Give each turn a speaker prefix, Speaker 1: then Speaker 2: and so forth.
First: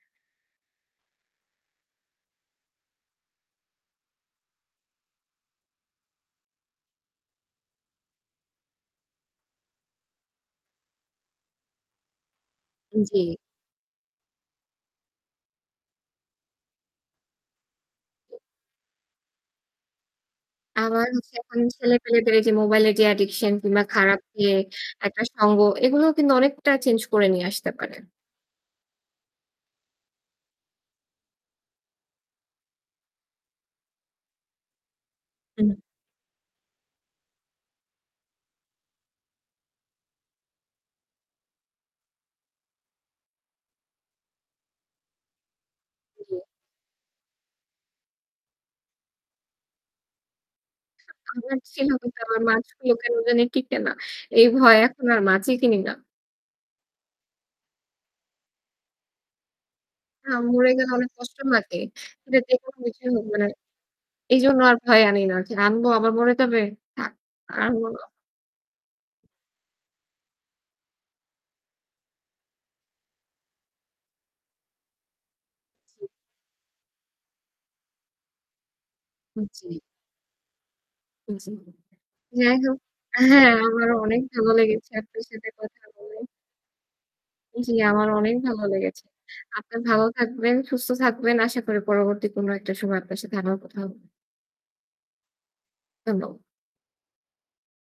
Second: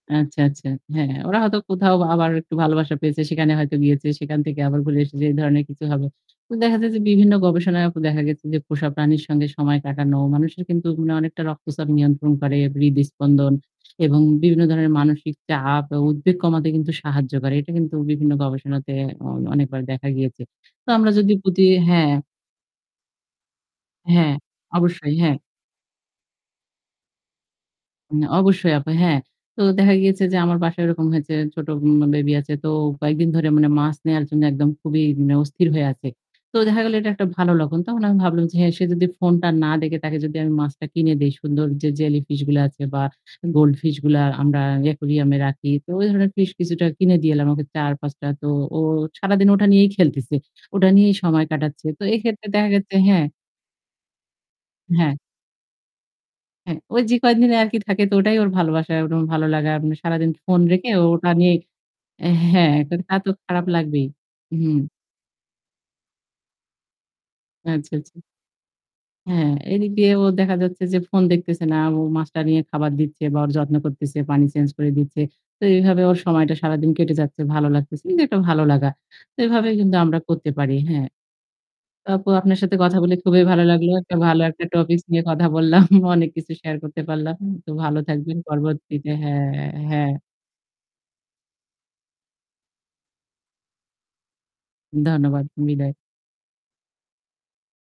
Speaker 1: আচ্ছা, আচ্ছা। হ্যাঁ, হ্যাঁ। ওরা হয়তো কোথাও আবার একটু ভালোবাসা পেয়েছে সেখানে হয়তো গিয়েছে, সেখান থেকে আবার ঘুরে এসেছে এ ধরনের কিছু হবে। তো দেখা যায় যে বিভিন্ন গবেষণায়ও তো দেখা গেছে যে পোষা প্রাণীর সঙ্গে সময় কাটানো মানুষের কিন্তু উম অনেকটা রক্তচাপ নিয়ন্ত্রণ করে,
Speaker 2: উম জী।
Speaker 1: হৃদস্পন্দন এবং বিভিন্ন ধরনের মানসিক চাপ আ উদ্বেগ কমাতে কিন্তু সাহায্য করে। এটা কিন্তু বিভিন্ন গবেষণাতে অ অনেকবার দেখা গিয়েছে। তো
Speaker 2: আমার
Speaker 1: আমরা
Speaker 2: হচ্ছে
Speaker 1: যদি
Speaker 2: এখন
Speaker 1: প্রতি হ্যাঁ।
Speaker 2: ছেলে-পেলে যে মোবাইলের যে addiction কিংবা খারাপ
Speaker 1: হ্যাঁ,
Speaker 2: ইয়ে
Speaker 1: অবশ্যই।
Speaker 2: একটা
Speaker 1: হ্যাঁ।
Speaker 2: সঙ্গ, এগুলোও কিন্তু অনেকটা চেঞ্জ করে নিয়ে আসতে পারে।
Speaker 1: উম অবশ্যই আপা, হ্যাঁ। তো দেখা গিয়েছে যে আমার বাসায় এরকম হয়েছে ছোট উম বেবি আছে। তো কয়েকদিন ধরে মানে মাছ নেয়ার জন্য একদম খুবই মানে অস্থির
Speaker 2: হুম।
Speaker 1: হয়ে আছে। তো দেখা গেল এটা একটা ভালো লক্ষণ। তখন আমি ভাবলাম যে হ্যাঁ, সে যদি ফোনটা না দেখে তাকে যদি আমি মাছটা কিনে দেই সুন্দর যে জেলি ফিশগুলা আছে বা গোল্ড ফিশগুলার আমরা ই aquarium এ রাখি। তো ওই ধরনের
Speaker 2: জি।
Speaker 1: ফিশ কিছুটা কিনে দিয়ে এলাম ওকে ৪-৫ টা। তো ও সারাদিন ওটা নিয়েই খেলতেছে, ওটা নিয়েই সময়
Speaker 2: আমার
Speaker 1: কাটাচ্ছে।
Speaker 2: ছিলো
Speaker 1: তো
Speaker 2: কিন্তু আমার
Speaker 1: এইক্ষেত্রে দেখা
Speaker 2: মাছগুলো
Speaker 1: গেছে
Speaker 2: কেন
Speaker 1: হ্যাঁ।
Speaker 2: জানি টিকে না। এই ভয়ে এখন
Speaker 1: হ্যাঁ।
Speaker 2: আর মাছই কিনি না।
Speaker 1: হ্যাঁ ওই যে কয়েকদিন আরকি থাকে। তো ওটাই ওর ভালোবাসা, ওর ভালো লাগা। মানে
Speaker 2: আ
Speaker 1: সারাদিন ফোন
Speaker 2: মরে
Speaker 1: রেখে
Speaker 2: গেলে
Speaker 1: ও
Speaker 2: অনেক
Speaker 1: ওটা
Speaker 2: কষ্ট
Speaker 1: নিয়েই
Speaker 2: লাগে।
Speaker 1: অ্যা
Speaker 2: [unintelligible]
Speaker 1: হ্যাঁ। এখন তা তো
Speaker 2: মানে
Speaker 1: খারাপ লাগবেই।
Speaker 2: এইজন্য আর
Speaker 1: হুম।
Speaker 2: ভয়ে আনি না। যে আনবো আবার মরে যাবে! থাক, আর আনবো
Speaker 1: আচ্ছা,
Speaker 2: না।
Speaker 1: আচ্ছা। হ্যাঁ, এদিক দিয়ে ও দেখা যাচ্ছে যে ফোন দেখতেছে না। ও মাছটা নিয়ে খাবার দিচ্ছে বা ওর যত্ন করতেছে পানি চেঞ্জ করে দিচ্ছে। তো এভাবে ওর সময়টা সারাদিন কেটে যাচ্ছে, ভালো লাগতেছে। কিন্তু একটা ভালো লাগা। তো
Speaker 2: হু,
Speaker 1: এভাবে
Speaker 2: জি।
Speaker 1: কিন্তু আমরা করতে পারি, হ্যাঁ।
Speaker 2: উ জি,
Speaker 1: আপু
Speaker 2: যাই
Speaker 1: আপনার সাথে
Speaker 2: হোক।
Speaker 1: কথা বলে
Speaker 2: আ
Speaker 1: খুবই
Speaker 2: হ্যাঁ,
Speaker 1: ভালো লাগলো।
Speaker 2: আমারও
Speaker 1: একটা
Speaker 2: অনেক
Speaker 1: ভালো
Speaker 2: ভালো
Speaker 1: একটা
Speaker 2: লেগেছে
Speaker 1: টপিকস
Speaker 2: আপনার
Speaker 1: নিয়ে কথা
Speaker 2: সাথে
Speaker 1: বললাম।
Speaker 2: কথা বলে।
Speaker 1: অনেক কিছু শেয়ার করতে পারলাম। তো
Speaker 2: জ্বী,
Speaker 1: ভালো
Speaker 2: আমার অনেক
Speaker 1: থাকবেন
Speaker 2: ভালো লেগেছে।
Speaker 1: পরবর্তীতে। হ্যাঁ,
Speaker 2: আপনি ভালো
Speaker 1: হ্যাঁ।
Speaker 2: থাকবেন, সুস্থ থাকবেন। আশা করি পরবর্তী কোনো একটা সময় আপনার সাথে আবার কথা হবে।
Speaker 1: ধন্যবাদ। বিদায়।
Speaker 2: [unintelligible]